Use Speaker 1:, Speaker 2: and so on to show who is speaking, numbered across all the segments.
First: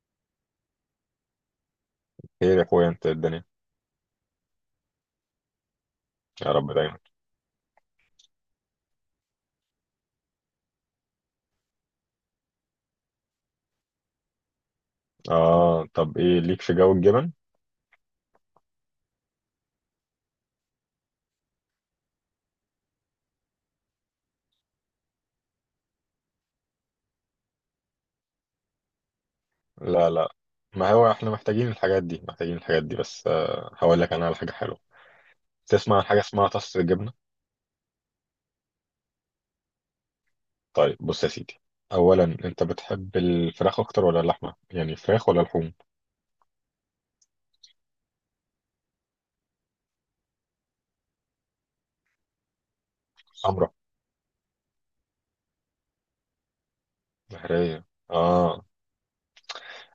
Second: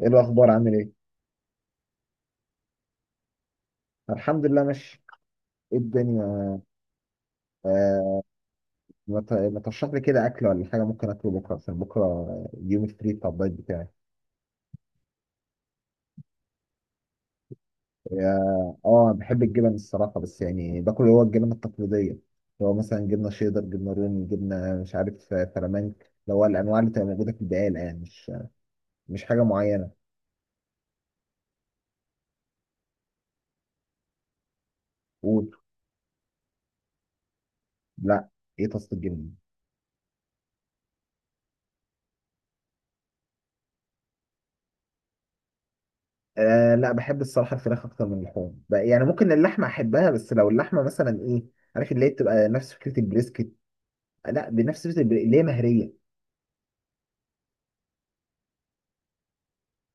Speaker 1: ايه الاخبار، عامل ايه؟
Speaker 2: خير يا اخويا، انت الدنيا؟
Speaker 1: الحمد لله ماشي. ايه
Speaker 2: يا
Speaker 1: الدنيا؟
Speaker 2: رب دايما.
Speaker 1: آه. ما ترشح لي كده اكل ولا حاجه ممكن اكله بكره؟ عشان بكره يوم فري بتاع الدايت بتاعي.
Speaker 2: اه، طب ايه ليك في جو الجبن؟
Speaker 1: اه بحب الجبن الصراحه، بس يعني باكل اللي هو الجبن التقليديه، اللي هو مثلا جبنه شيدر، جبنه رومي، جبنه مش عارف فلامنك. اللي هو الانواع اللي تبقى موجوده في البقاله، يعني مش حاجه معينه.
Speaker 2: لا لا، ما هو احنا محتاجين الحاجات دي محتاجين الحاجات دي بس، هقول لك انا على حاجه حلوه.
Speaker 1: قول.
Speaker 2: تسمع عن حاجه اسمها طاسه الجبنه؟
Speaker 1: لا. ايه تصل الجبنه؟
Speaker 2: طيب بص يا سيدي، اولا انت بتحب الفراخ اكتر ولا اللحمه؟ يعني الفراخ ولا اللحوم؟
Speaker 1: آه لا، بحب الصراحه الفراخ اكتر من اللحوم يعني ممكن اللحمه احبها، بس لو اللحمه مثلا ايه، عارف اللي هي بتبقى نفس فكره البريسكت.
Speaker 2: حمرا؟
Speaker 1: لا، بنفس فكرة اللي هي مهرية.
Speaker 2: بحريه. اه.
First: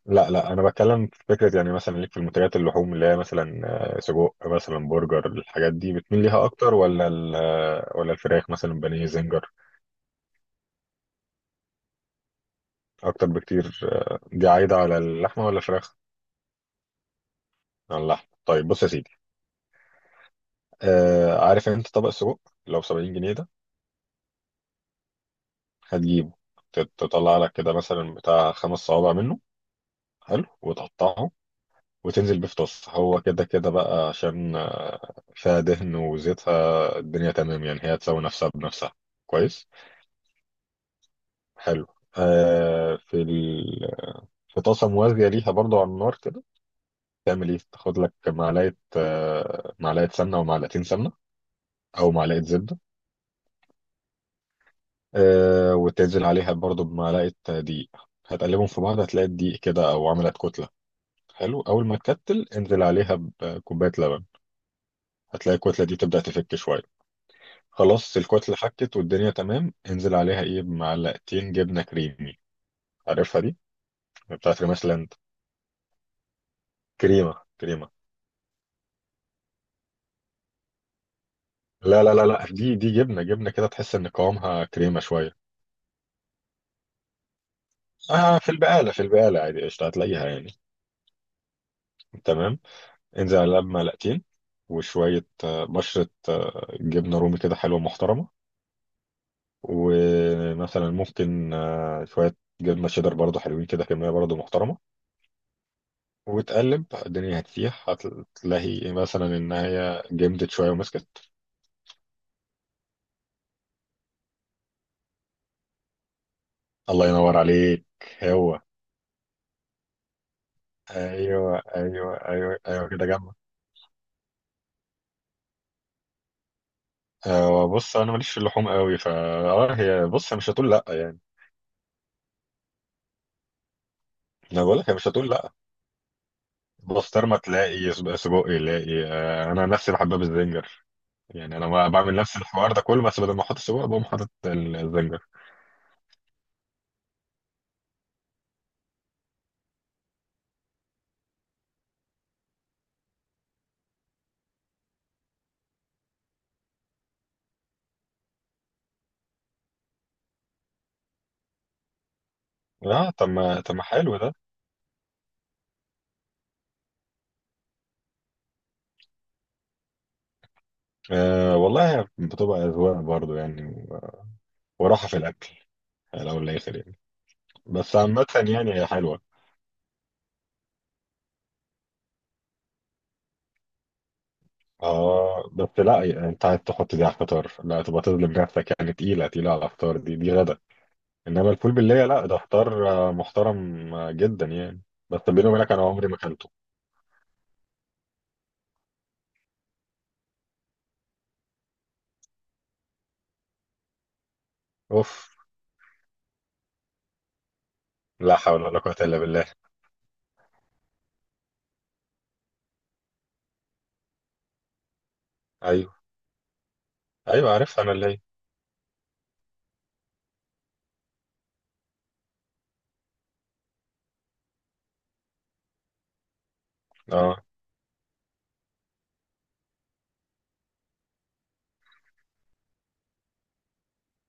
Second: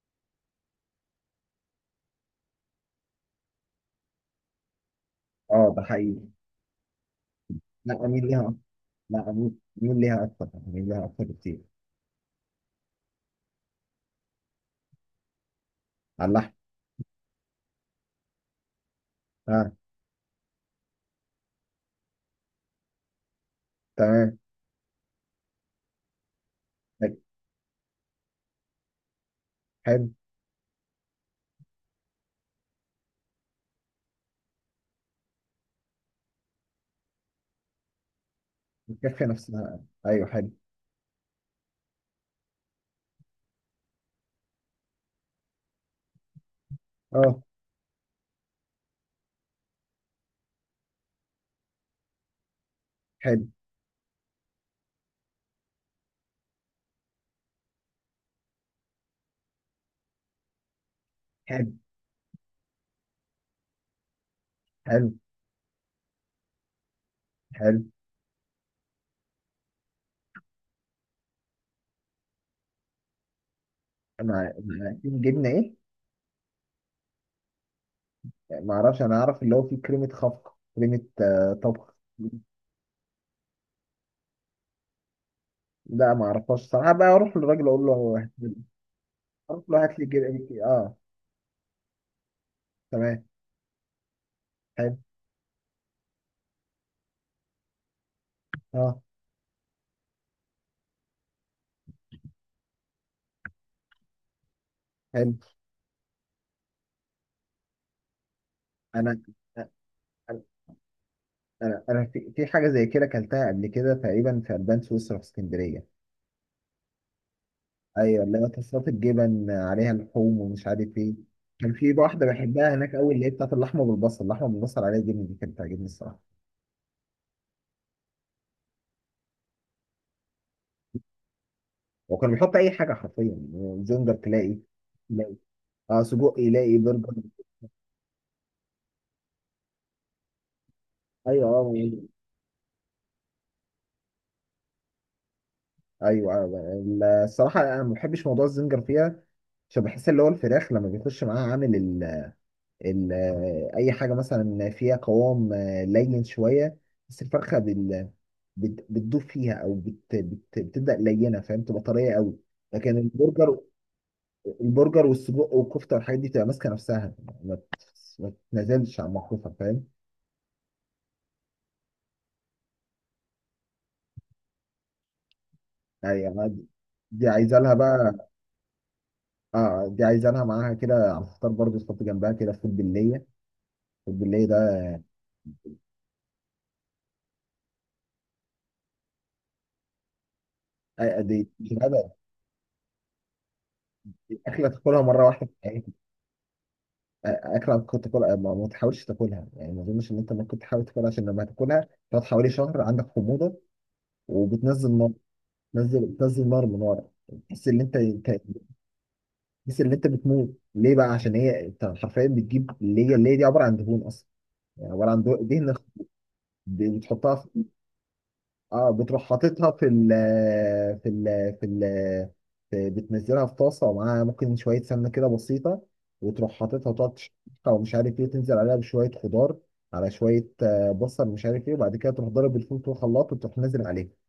Speaker 2: لا لا، انا بتكلم في فكره، يعني مثلا ليك في المنتجات اللحوم اللي هي مثلا سجق، مثلا برجر،
Speaker 1: اه
Speaker 2: الحاجات
Speaker 1: ده
Speaker 2: دي بتميل
Speaker 1: حقيقي.
Speaker 2: ليها اكتر ولا
Speaker 1: لا،
Speaker 2: ولا
Speaker 1: أميل ليها
Speaker 2: الفراخ
Speaker 1: أكتر.
Speaker 2: مثلا بانيه
Speaker 1: لا أميل.
Speaker 2: زنجر؟
Speaker 1: أميل ليها أكتر، أميل ليها أكتر بكتير.
Speaker 2: اكتر بكتير؟ دي عايده على اللحمه ولا الفراخ؟
Speaker 1: على اللحم.
Speaker 2: على اللحمه. طيب بص يا سيدي،
Speaker 1: اه.
Speaker 2: آه، عارف انت طبق السجق؟ لو ب 70 جنيه ده،
Speaker 1: تمام.
Speaker 2: هتجيبه،
Speaker 1: حلو.
Speaker 2: تطلع لك كده مثلا بتاع خمس صوابع منه،
Speaker 1: حلو.
Speaker 2: حلو وتقطعه، وتنزل بيه في طاسه، هو كده كده بقى عشان فيها دهن وزيتها، الدنيا تمام يعني، هي تساوي نفسها بنفسها.
Speaker 1: الكفة
Speaker 2: كويس.
Speaker 1: نفسها. أيوه. حلو.
Speaker 2: حلو. آه في ال... في طاسه موازيه ليها برضو على النار كده،
Speaker 1: اه.
Speaker 2: تعمل ايه، تاخد لك معلقه، معلقه سمنه، ومعلقتين سمنه، او معلقه زبده،
Speaker 1: حلو.
Speaker 2: آه، وتنزل عليها برضو بمعلقه دقيق، هتقلبهم في بعض، هتلاقي الدقيق كده او عملت كتله، حلو،
Speaker 1: حلو.
Speaker 2: اول ما تكتل انزل عليها بكوبايه لبن،
Speaker 1: حلو.
Speaker 2: هتلاقي الكتله دي تبدا تفك شويه،
Speaker 1: حلو.
Speaker 2: خلاص الكتله حكت والدنيا تمام، انزل عليها ايه، بمعلقتين جبنه كريمي، عارفها دي،
Speaker 1: مع
Speaker 2: بتاعت ريماس
Speaker 1: مع
Speaker 2: لاند،
Speaker 1: جبنة إيه؟
Speaker 2: كريمه كريمه.
Speaker 1: ما أعرفش، أنا أعرف اللي هو فيه كريمة خفق، كريمة طبخ.
Speaker 2: لا لا، دي جبنه كده، تحس ان قوامها كريمه شويه.
Speaker 1: لا، ما أعرفهاش صراحة بقى، أروح للراجل أقول له هات
Speaker 2: اه، في
Speaker 1: لي-
Speaker 2: البقاله، في البقاله عادي
Speaker 1: أروح له
Speaker 2: قشطه
Speaker 1: هات لي
Speaker 2: هتلاقيها
Speaker 1: جبنة.
Speaker 2: يعني.
Speaker 1: اه.
Speaker 2: تمام.
Speaker 1: تمام.
Speaker 2: انزل على القلب معلقتين،
Speaker 1: حلو.
Speaker 2: وشوية بشرة جبنة رومي كده حلوة محترمة،
Speaker 1: اه.
Speaker 2: ومثلا ممكن شوية جبنة شيدر برضو، حلوين كده، كمية برضو محترمة،
Speaker 1: حلو.
Speaker 2: وتقلب الدنيا هتسيح، هتلاقي
Speaker 1: أنا
Speaker 2: مثلا إن هي جمدت شوية ومسكت.
Speaker 1: انا انا في, في حاجه زي كده اكلتها قبل كده تقريبا، في البان سويسرا في اسكندريه.
Speaker 2: الله ينور عليك.
Speaker 1: ايوه اللي هو
Speaker 2: هو
Speaker 1: تصلات الجبن عليها لحوم ومش عارف ايه.
Speaker 2: أيوه
Speaker 1: كان في
Speaker 2: أيوه
Speaker 1: واحده
Speaker 2: أيوه
Speaker 1: بحبها
Speaker 2: أيوه،
Speaker 1: هناك
Speaker 2: كده
Speaker 1: قوي، اللي هي
Speaker 2: جنبك.
Speaker 1: بتاعت اللحمه بالبصل، اللحمه بالبصل عليها جبن، دي كانت بتعجبني الصراحه.
Speaker 2: بص، أنا ماليش في اللحوم قوي، فا آه، هي بص مش هتقول لأ يعني.
Speaker 1: وكان بيحط اي حاجه حرفيا، زنجر تلاقي،
Speaker 2: أنا بقول لك هي مش هتقول
Speaker 1: تلاقي
Speaker 2: لأ.
Speaker 1: اه سجق، يلاقي برجر.
Speaker 2: بسطرمة تلاقي، سجق يلاقي، أنا نفسي بحبها بالزنجر،
Speaker 1: ايوه
Speaker 2: يعني انا
Speaker 1: اه.
Speaker 2: ما بعمل نفس الحوار ده كله، بس بدل ما احط السجق بقوم حاطط الزنجر.
Speaker 1: ايوه الصراحه انا ما بحبش موضوع الزنجر فيها، عشان بحس اللي هو الفراخ لما بيخش معاها عامل ال- اي حاجه مثلا فيها قوام لين شويه، بس الفرخه بتدوب فيها، او بت بت بتبدا لينه فاهم، تبقى طريه قوي. لكن
Speaker 2: اه،
Speaker 1: البرجر،
Speaker 2: طب ما حلو ده.
Speaker 1: البرجر والسجق والكفته والحاجات دي بتبقى ماسكه نفسها، ما بت- ما بتتنازلش عن موقفها فاهم؟
Speaker 2: آه والله، بتبقى اذواق برضو يعني، وراحه في الاكل، لو
Speaker 1: يعني دي
Speaker 2: الاخر يعني،
Speaker 1: دي عايزه لها
Speaker 2: بس عامه
Speaker 1: بقى.
Speaker 2: يعني هي حلوه.
Speaker 1: اه دي عايزه لها معاها كده على الفطار برضه، تحط جنبها كده فول بالليه. الفول بالليه ده
Speaker 2: اه بس لا يعني، انت عايز تحط دي على الفطار؟ لا تبقى تظلم نفسك يعني، تقيله، تقيله على الفطار، دي غدا.
Speaker 1: دي
Speaker 2: انما الفول
Speaker 1: مش
Speaker 2: بالليل
Speaker 1: غدا.
Speaker 2: لا، ده فطار محترم
Speaker 1: دي
Speaker 2: جدا
Speaker 1: اكله
Speaker 2: يعني.
Speaker 1: تاكلها
Speaker 2: بس
Speaker 1: مره
Speaker 2: بيني
Speaker 1: واحده.
Speaker 2: وبينك انا عمري ما اكلته.
Speaker 1: اكره كنت تاكلها، ما تحاولش تاكلها يعني، ما اظنش ان انت ممكن تحاول تاكلها، عشان لما تاكلها تقعد حوالي شهر عندك حموضه وبتنزل نار،
Speaker 2: اوف.
Speaker 1: بتنزل نار من ورا، تحس ان
Speaker 2: لا حول ولا قوه الا بالله.
Speaker 1: تحس ان انت بتموت. ليه بقى؟ عشان هي انت حرفيا بتجيب اللي هي دي عباره عن دهون اصلا، يعني عباره عن دهون دهن
Speaker 2: ايوه
Speaker 1: بتحطها،
Speaker 2: ايوه، عارفها انا اللي هي.
Speaker 1: اه بتروح حاططها في ال في ال بتنزلها في طاسه ومعاها ممكن شويه سمنه كده بسيطه، وتروح حاططها وتقعد
Speaker 2: اه.
Speaker 1: تشوحها ومش عارف ايه، تنزل عليها بشويه خضار، على شويه بصل مش عارف ايه، وبعد كده تروح ضارب الفول في الخلاط وتروح نازل عليها.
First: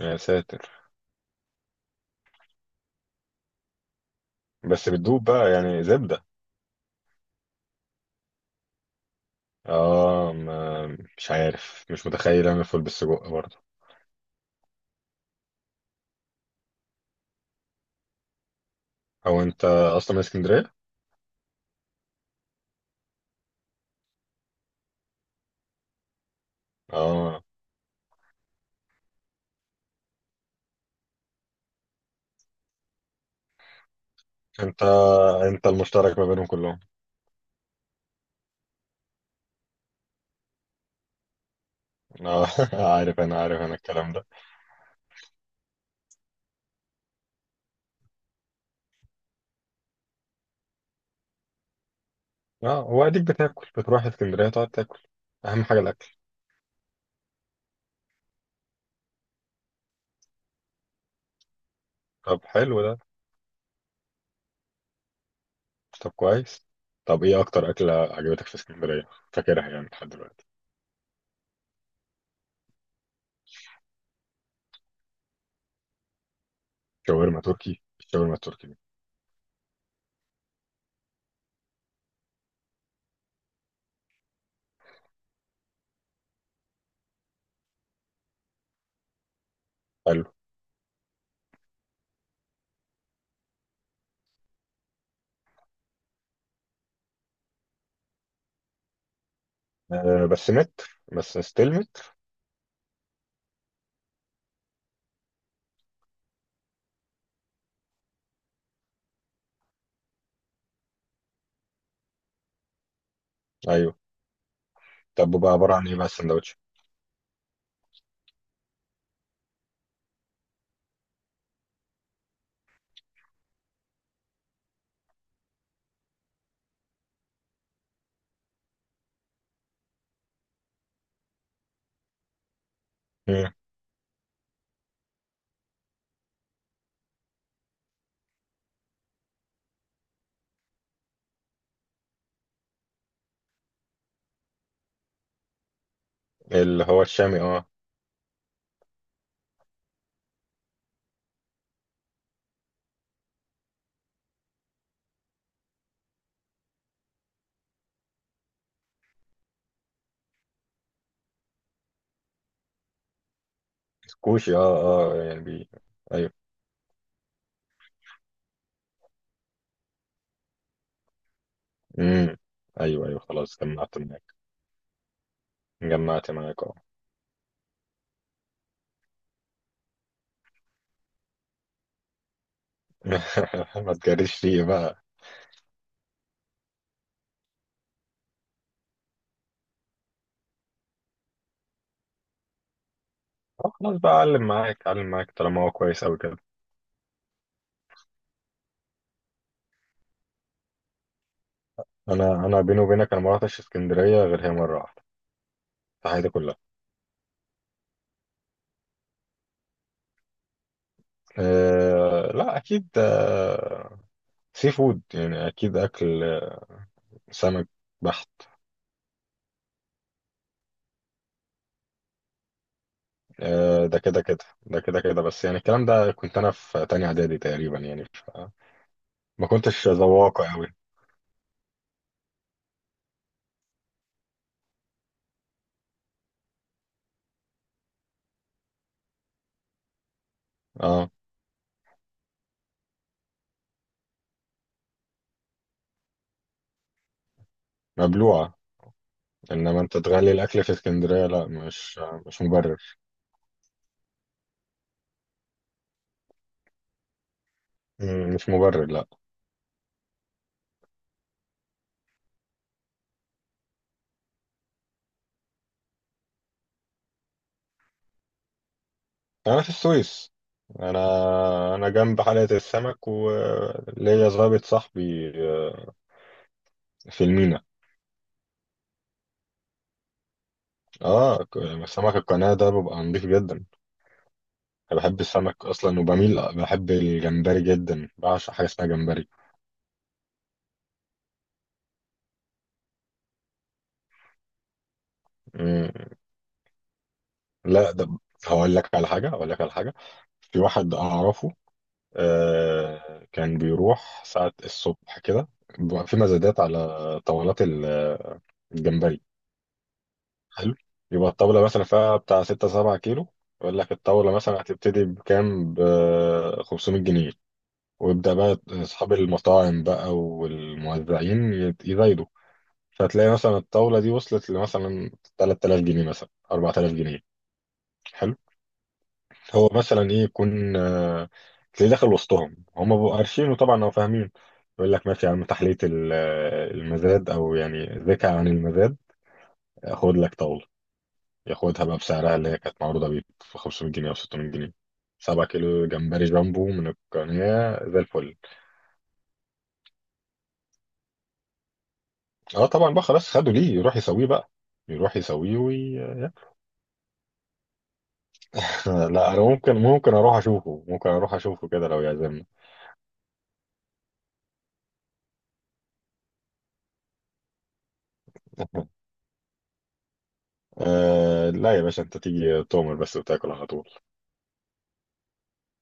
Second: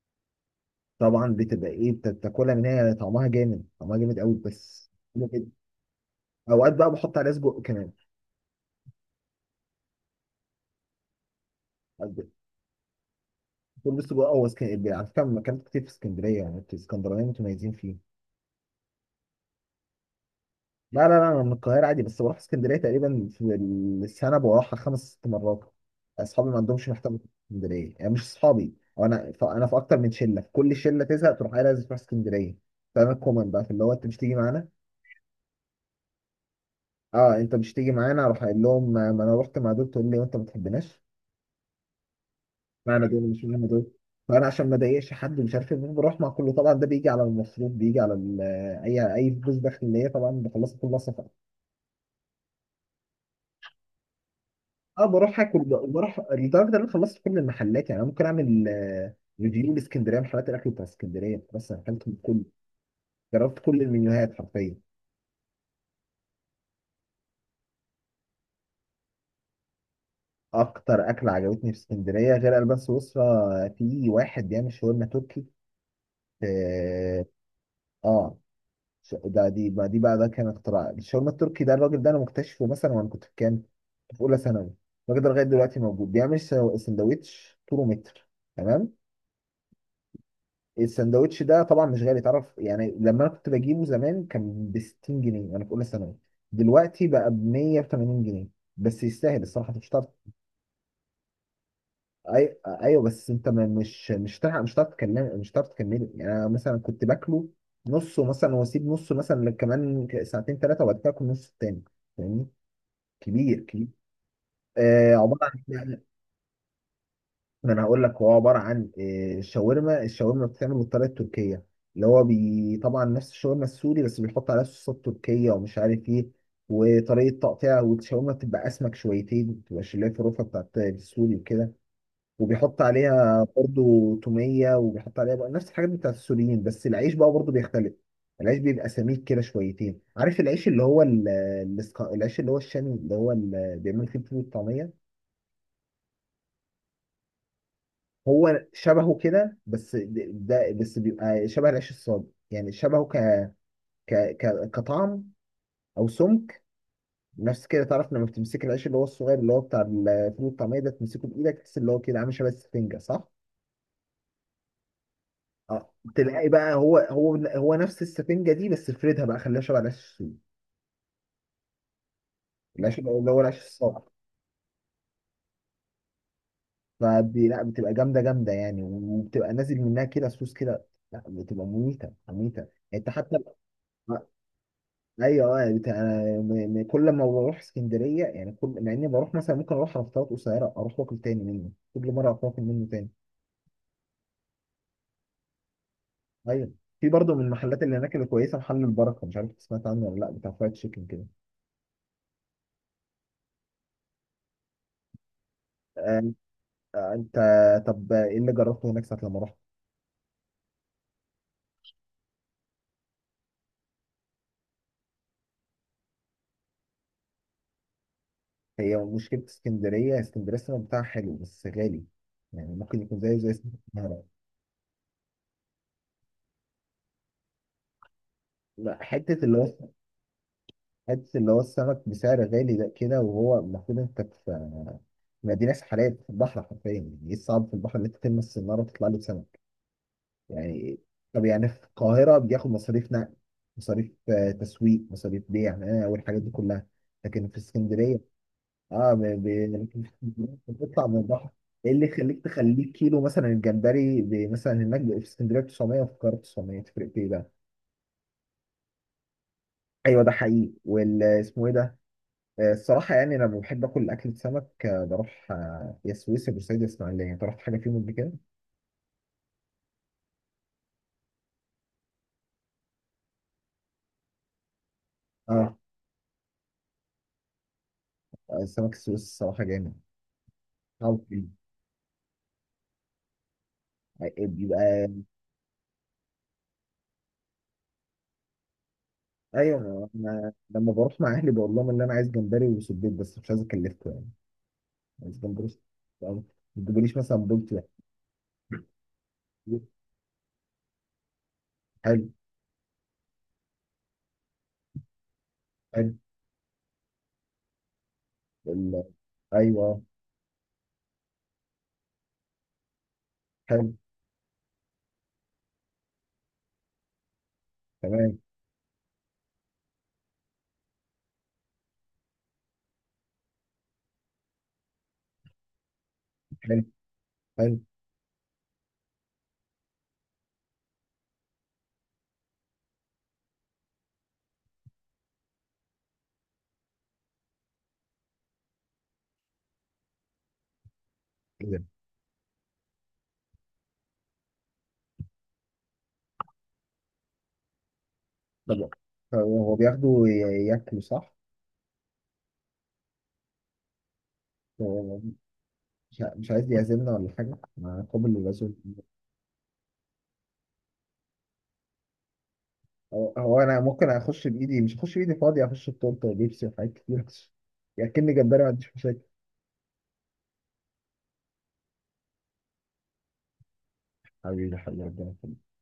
Speaker 2: يا ساتر.
Speaker 1: طبعا بتبقى ايه بتاكلها، من هي طعمها جامد، طعمها جامد قوي
Speaker 2: بس
Speaker 1: بس
Speaker 2: بتدوب
Speaker 1: حلو جدا.
Speaker 2: بقى يعني زبدة.
Speaker 1: اوقات بقى بحط عليها سجق كمان.
Speaker 2: اه، ما مش عارف، مش متخيل اعمل فول بالسجق برضه.
Speaker 1: بقول السجق هو على فكره أنا اكلت كتير في اسكندريه، يعني انتوا الاسكندرانيين متميزين فيه.
Speaker 2: او انت اصلا من اسكندرية؟
Speaker 1: لا، لا، لا، انا من القاهره عادي، بس بروح اسكندريه تقريبا في السنه بروحها خمس ست مرات. اصحابي ما عندهمش محتوى في
Speaker 2: اه،
Speaker 1: اسكندريه، يعني مش اصحابي أو انا في اكتر من شله، في كل شله تزهق تروح قايل لازم تروح اسكندريه، فانا الكومن بقى في اللي هو انت مش تيجي معانا.
Speaker 2: انت، انت المشترك ما بينهم كلهم.
Speaker 1: اه انت مش تيجي معانا، اروح قايل لهم ما انا رحت مع دول، تقول لي وانت ما تحبناش،
Speaker 2: اه.
Speaker 1: ما انا دول مش
Speaker 2: عارف
Speaker 1: مهم
Speaker 2: انا
Speaker 1: دول،
Speaker 2: الكلام ده.
Speaker 1: فانا عشان ما اضايقش حد مش عارف ايه بروح مع كله، طبعا ده بيجي على المصروف، بيجي على اي فلوس داخليه طبعا بخلصها كلها سفر.
Speaker 2: اه، واديك بتاكل، بتروح اسكندرية تقعد تاكل.
Speaker 1: اه بروح
Speaker 2: اهم
Speaker 1: اكل،
Speaker 2: حاجة الاكل.
Speaker 1: وبروح لدرجه ان انا خلصت كل المحلات، يعني انا ممكن اعمل ريفيو لاسكندريه، محلات الاكل بتاع اسكندريه، بس أنا اكلت من
Speaker 2: طب
Speaker 1: كل،
Speaker 2: حلو ده.
Speaker 1: جربت كل المنيوهات حرفيا.
Speaker 2: طب كويس. طب ايه اكتر اكلة عجبتك في اسكندرية فاكرها يعني لحد دلوقتي؟
Speaker 1: اكتر اكل عجبتني في اسكندريه غير البان سويسرا، في واحد بيعمل شاورما تركي. اه
Speaker 2: شاورما تركي؟ الشاورما
Speaker 1: آه،
Speaker 2: التركي دي.
Speaker 1: ش- ده دي بقى دي بقى ده كان اختراع الشاورما التركي ده، الراجل ده انا مكتشفه مثلا وانا كنت في كام، كنت في اولى ثانوي. الراجل ده لغايه دلوقتي موجود، بيعمل سندوتش طوله متر. تمام.
Speaker 2: حلو.
Speaker 1: السندوتش ده طبعا مش غالي، تعرف يعني لما انا كنت بجيبه زمان كان ب 60 جنيه، انا في اولى ثانوي، دلوقتي بقى ب 180 جنيه، بس يستاهل الصراحه. أنت مش هتعرف
Speaker 2: آه بس متر؟ بس ستيل متر؟
Speaker 1: ايوه بس انت مش هتعرف، مش هتعرف تكلم، مش هتعرف تكمله، يعني انا مثلا كنت باكله نصه مثلا، واسيب نصه مثلا كمان ساعتين ثلاثه، وبعد كده اكل نص التاني، فاهمني؟ كبير كبير.
Speaker 2: ايوه.
Speaker 1: آه
Speaker 2: طب
Speaker 1: عباره
Speaker 2: بقى عبارة عن ايه
Speaker 1: عن،
Speaker 2: بقى السندوتش؟
Speaker 1: ما انا هقول لك، هو عباره عن الشاورما بتتعمل بالطريقه التركيه، اللي هو طبعا نفس الشاورما السوري، بس بيحط عليها صوصات تركيه ومش عارف ايه، وطريقه تقطيع، والشاورما بتبقى اسمك شويتين، ما بتبقاش اللي هي في الرفه بتاعت السوري وكده، وبيحط عليها برضو توميه، وبيحط عليها بقى نفس الحاجات بتاعت السوريين، بس العيش بقى برضو بيختلف، العيش بيبقى سميك كده شويتين. عارف العيش اللي هو العيش اللي هو الشامي، اللي هو اللي بيعمل فيه الفول والطعميه.
Speaker 2: اللي هو الشامي، اه.
Speaker 1: هو شبهه كده، بس ده بس بيبقى شبه العيش الصاج، يعني شبهه ك ك كطعم او سمك، نفس كده تعرف لما بتمسك العيش اللي هو الصغير، اللي هو بتاع الفول الطعميه ده، تمسكه بايدك تحس اللي هو كده عامل شبه السفنجه صح؟
Speaker 2: كوشي، اه اه، يعني بي.
Speaker 1: اه
Speaker 2: ايوه.
Speaker 1: تلاقي بقى هو نفس السفنجه دي، بس فردها بقى خليها شبه العيش السوري.
Speaker 2: امم.
Speaker 1: العيش
Speaker 2: ايوه
Speaker 1: اللي هو
Speaker 2: ايوه،
Speaker 1: العيش
Speaker 2: خلاص جمعت
Speaker 1: الصاج.
Speaker 2: معاك، اه.
Speaker 1: فبي لا بتبقى جامده جامده يعني، وبتبقى نازل منها كده صوص كده، لا بتبقى مميته مميته يعني انت حتى.
Speaker 2: ما تجريش فيه بقى.
Speaker 1: ايوه يعني كل ما بروح اسكندريه، يعني كل مع اني بروح مثلا ممكن اروح على فترات قصيره، اروح واكل تاني منه، كل مره اروح واكل منه تاني.
Speaker 2: خلاص بقى اعلم معاك، طالما هو كويس قوي كده.
Speaker 1: ايوه في برضه من المحلات اللي هناك اللي كويسه محل البركه، مش عارف إنت سمعت عنه ولا لا، بتاع فرايد تشيكن كده.
Speaker 2: انا بيني وبينك، انا ما رحتش اسكندريه غير هي مره واحده في حياتي
Speaker 1: آه،
Speaker 2: كلها.
Speaker 1: انت. طب ايه اللي جربته هناك ساعه لما رحت؟
Speaker 2: أه لا اكيد أه، سي فود يعني، اكيد اكل سمك بحت.
Speaker 1: هي مشكله اسكندريه، اسكندريه السمك بتاعها حلو بس غالي، يعني ممكن يكون زيه زي اسكندريه
Speaker 2: أه ده كده
Speaker 1: القاهرة.
Speaker 2: كده، بس يعني الكلام ده كنت انا في تانية اعدادي تقريبا يعني
Speaker 1: لا، حته
Speaker 2: ما
Speaker 1: اللي هو
Speaker 2: كنتش ذواقة قوي.
Speaker 1: حته اللي هو السمك بسعر غالي ده كده، وهو المفروض انت في، ما دي ناس حالات في البحر حرفيا، يعني ايه الصعب في البحر ان انت تلمس السناره وتطلع له سمك يعني.
Speaker 2: اه.
Speaker 1: طب يعني في القاهره بياخد مصاريف نقل، مصاريف تسويق، مصاريف بيع والحاجات دي كلها، لكن في اسكندريه،
Speaker 2: مبلوعة.
Speaker 1: اه
Speaker 2: إنما أنت
Speaker 1: لكن في
Speaker 2: تغلي
Speaker 1: اسكندرية
Speaker 2: الأكل في
Speaker 1: أنت بتطلع من
Speaker 2: اسكندرية؟ لا
Speaker 1: البحر. ايه
Speaker 2: مش،
Speaker 1: اللي
Speaker 2: مش
Speaker 1: يخليك تخليك
Speaker 2: مبرر.
Speaker 1: كيلو مثلا الجمبري مثلا هناك في اسكندريه 900، وفي القاهره 900، تفرق في ايه بقى؟
Speaker 2: مم، مش مبرر لا.
Speaker 1: ايوه ده حقيقي. والاسمه ايه ده؟ الصراحه يعني انا لما بحب اكل اكل سمك بروح يا سويسرا بورسعيد يا اسماعيليه، انت رحت حاجه فيهم قبل كده؟
Speaker 2: أنا في السويس، أنا، جنب حلقة السمك، وليا ظابط صاحبي
Speaker 1: اه
Speaker 2: في المينا.
Speaker 1: السمك السويس الصراحة جامد،
Speaker 2: آه،
Speaker 1: عارفين.
Speaker 2: سمك القناة ده ببقى نضيف جدا. أنا
Speaker 1: بيبقى
Speaker 2: بحب السمك أصلا، وبميل، بحب الجمبري جدا، بعشق حاجة اسمها جمبري.
Speaker 1: ايوه انا لما بروح مع اهلي بقول لهم ان انا عايز جمبري وسبيط، بس مش عايز اكلفكم يعني، عايز جمبري وسبيط.
Speaker 2: مم،
Speaker 1: ما تجيبوليش مثلا بولتي.
Speaker 2: لا ده، هقول لك على حاجة، في واحد أعرفه،
Speaker 1: حلو.
Speaker 2: كان بيروح ساعة الصبح كده، بيبقى
Speaker 1: حلو.
Speaker 2: في مزادات على طاولات
Speaker 1: ال-
Speaker 2: الجمبري.
Speaker 1: ايوه.
Speaker 2: حلو. يبقى الطاولة مثلا فيها بتاع ستة سبعة كيلو، يقول
Speaker 1: حلو.
Speaker 2: لك الطاولة مثلا هتبتدي بكام، ب 500 جنيه، ويبدأ
Speaker 1: تمام.
Speaker 2: بقى أصحاب المطاعم بقى والموزعين يزايدوا. فتلاقي مثلا الطاولة دي وصلت لمثلا 3000 جنيه، مثلا
Speaker 1: حلو.
Speaker 2: 4000 جنيه.
Speaker 1: حلو
Speaker 2: حلو. هو مثلا ايه يكون، تلاقيه داخل وسطهم، هم بقوا عارفين، وطبعا هم فاهمين، يقول لك ماشي يا عم، تحلية المزاد، او يعني ذكى عن المزاد، خد لك طاولة،
Speaker 1: كده.
Speaker 2: ياخدها بقى بسعرها اللي هي كانت معروضة بيه، ب 500 جنيه او 600 جنيه، 7 كيلو جمبري جامبو من القناة زي الفل.
Speaker 1: طب هو ياكله صح؟
Speaker 2: اه طبعا بقى، خلاص خدوا، ليه يروح يسويه بقى. يروح
Speaker 1: هو
Speaker 2: يسويه
Speaker 1: مش عايز يعزمنا ولا حاجة؟ مع قابل للعزوم.
Speaker 2: لا انا ممكن اروح اشوفه، كده لو يعزمنا.
Speaker 1: هو انا ممكن اخش بايدي، مش اخش بايدي فاضية، اخش بطولة لبسي وحاجات كتير. ياكلني جمبري ما عنديش مشاكل.
Speaker 2: آه لا يا باشا، انت تيجي تؤمر بس وتاكل على طول.
Speaker 1: حبيبي حبيبي ربنا يخليك.